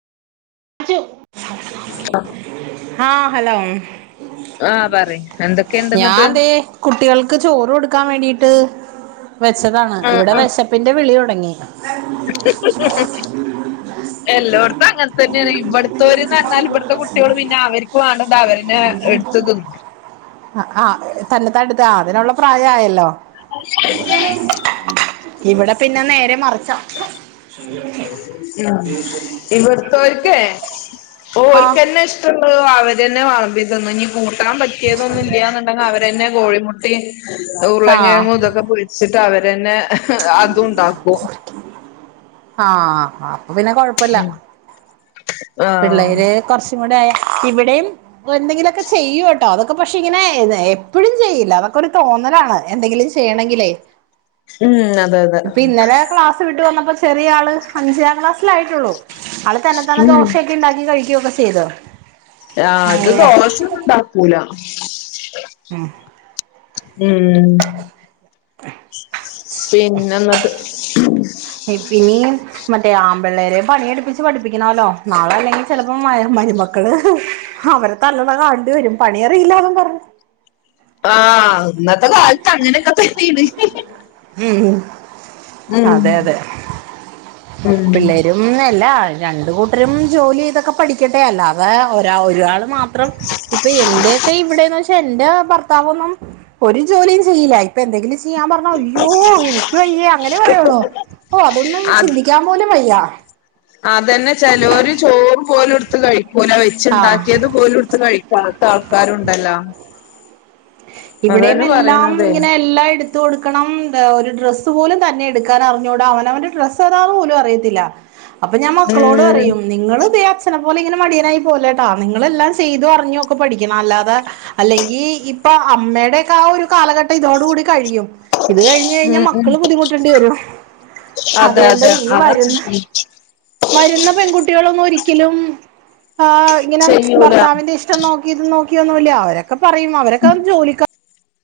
ആഹ് hello ആഹ് പറയ് എന്തൊക്കെയുണ്ട് ന്നിട്ട് ഞാൻതെ കുട്ടികൾക്ക് ചോറ് കൊടുക്കാൻ വേണ്ടീട്ട് വെച്ചതാണ് ഇവിടെ വിശപ്പിന്റെ വിളി തുടങ്ങി എല്ലോട് ത്തും അങ്ങനെ തന്നെയാണ് ഇവിടുത്തെവര്ന്ന് പറഞ്ഞാൽ ഇവിടുത്തെ കുട്ടികൾ പിന്നെ അവർക്ക് വേണെ അത് അവര് തന്ന എടുത്ത് തിന്നും ആഹ് തന്നത്താൻ എടുത്ത് ആഹ് അതിനുള്ള പ്രായആയല്ലോ [unintelligible] ഇവിടെ പിന്നെ നേരെ മറിച്ചാ ഉം ഇവിടുത്തോൽക്കേ ആഹ് ഓൽക്കന്നെ ഇഷ് ട്ടവുള്ളത് അവരന്നെ വെളമ്പിതിന്നും ഇനി കൂട്ടാൻ പറ്റിയതൊന്നും ഇല്ലന്നുണ്ടെങ്കിൽ അവരെന്നെ കോഴിമുട്ടേ ആഹ് ഉരുളംകിഴങ്ങും ഇതൊക്കെ പൊരിച്ചിട്ട് അവരന്നെ അതും ഉണ്ടാക്കും ആഹ് അപ്പൊ പിന്നെ കൊഴപ്പില്ല ഉം ആഹ് പിള്ളേര് കുറച്ചും കൂടെ ആയ ഇവിടെയും എന്തെങ്കിലുമൊക്കെ ചെയ്യൂ കേട്ടോ അതൊ പക്ഷെ ഇങ്ങനെ എപ്പഴും ചെയ്യില്ല അതൊക്കെ ഒരു തോന്നലാണ് എന്തെങ്കിലും ചെയ്യണെങ്കിലേ ഉം അതെ അതെ അപ്പൊ ഇന്നലെ ക്ലാസ് വിട്ട് വന്നപ്പോ ചെറിയ ആള് അഞ്ചാം ക്ലാസ്സിലായിട്ടുള്ളൂ ആള് തന്നെ താനെ ഉം ദോശൊക്കെ ഉണ്ടാക്കി കഴിക്കുവൊക്കെ ചെയ്ത് ആഹ് ഇത് ദോശഒന്നുംണ്ടാക്കൂല ആഹ് ഉം പിന്നെ എന്നിട്ട് [unintelligible] ഇപ്പിനി മറ്റേ ആമ്പിള്ളേരെ പണിയെടുപ്പിച്ച് പഠിപ്പിക്കണല്ലോ നാളെ അല്ലെങ്കിൽ ചിലപ്പോ മരുമക്കള് അവര് തല്ലണ കാണേണ്ടി വരും പണി അറിയില്ല എന്നും പറഞ്ഞ് ആഹ് ഇന്നത്തെ കാലത്ത് അങ്ങനെയൊക്കെ തന്നെയാണ് ഉം ഉം അതെ അതെ ഉം പിള്ളേര് ല്ല രണ്ട് കൂട്ടരും ജോലി ചെയ്തൊക്കെ പഠിക്കട്ടെ അല്ലാതെ ഒ ഒരാള് മാത്രം ഇപ്പൊ എന്റെയൊക്കെ ഇവിടേന്ന് വെച്ചാ എന്റെ ഭർത്താവ് ഒന്നും ഒരു ജോലിയും ചെയ്യില്ല ഇപ്പൊ എന്തെങ്കിലും ചെയ്യാൻ പറ അയ്യോ എനിക്ക് വയ്യേ അങ്ങനെ പറയുള്ളൂ ഓ അതൊന്നും അത് ചിന്തിക്കാൻ പോലും വയ്യ അതന്നെ ചിലരു ചോറ് പോലെടുത്ത് കഴിക്കൂല ആഹ് വെച്ചുണ്ടാക്കിയത് പോലെടുത്ത് കഴി ത്ത ആൾക്കാരുണ്ടല്ലോ ഇവിടെയും അതന്നെ എല്ലാം പറയണതേ ഇങ്ങനെ എല്ലാം എടു ത്ഥു കൊടുക്കണം ഒരു ഡ്രസ്സ് പോലും തന്നെ എടുക്കാൻ അറിഞ്ഞൂടാ അവനവന്റെ ഡ്രസ്സ് ഏതാന്ന് പോലും അറിയത്തില്ല അപ്പൊ ഞാൻ മക്കളോട് ഉം പറയും നിങ്ങള് ഇതേ അച്ഛനെ പോലെ ഇങ്ങനെ മടിയനായി പോകല്ലേട്ടാ നിങ്ങളെല്ലാം ചെയ്തു അറിഞ്ഞുവൊക്കെ പഠിക്കണം അല്ലാതെ അല്ലെങ്കി ഇപ്പൊ അമ്മയുടെയൊക്കെ ആഹ് ഒരു കാലഘട്ടം ഇതോടു കൂടി കഴിയും ഇത് കഴിഞ്ഞ് കഴിഞ്ഞാൽ ഉം ഉം മക്കള് ബുദ്ധിമുട്ടേണ്ടി വരും അതെ അതുകൊണ്ട് അതെ ഈ അത വരുന്ന് വരുന്ന പെൺകുട്ടികളൊന്നും ഒരിക്കലും ആഹ് ഇങ്ങനെ ചെയ്യൂല ഭർത്താവിന്റെ ഇഷ് ടം നോക്കി ഇത് നോക്കിയൊന്നുമല്ല അവരൊക്ക പറയും അവരൊക്കെ ജോലിക്ക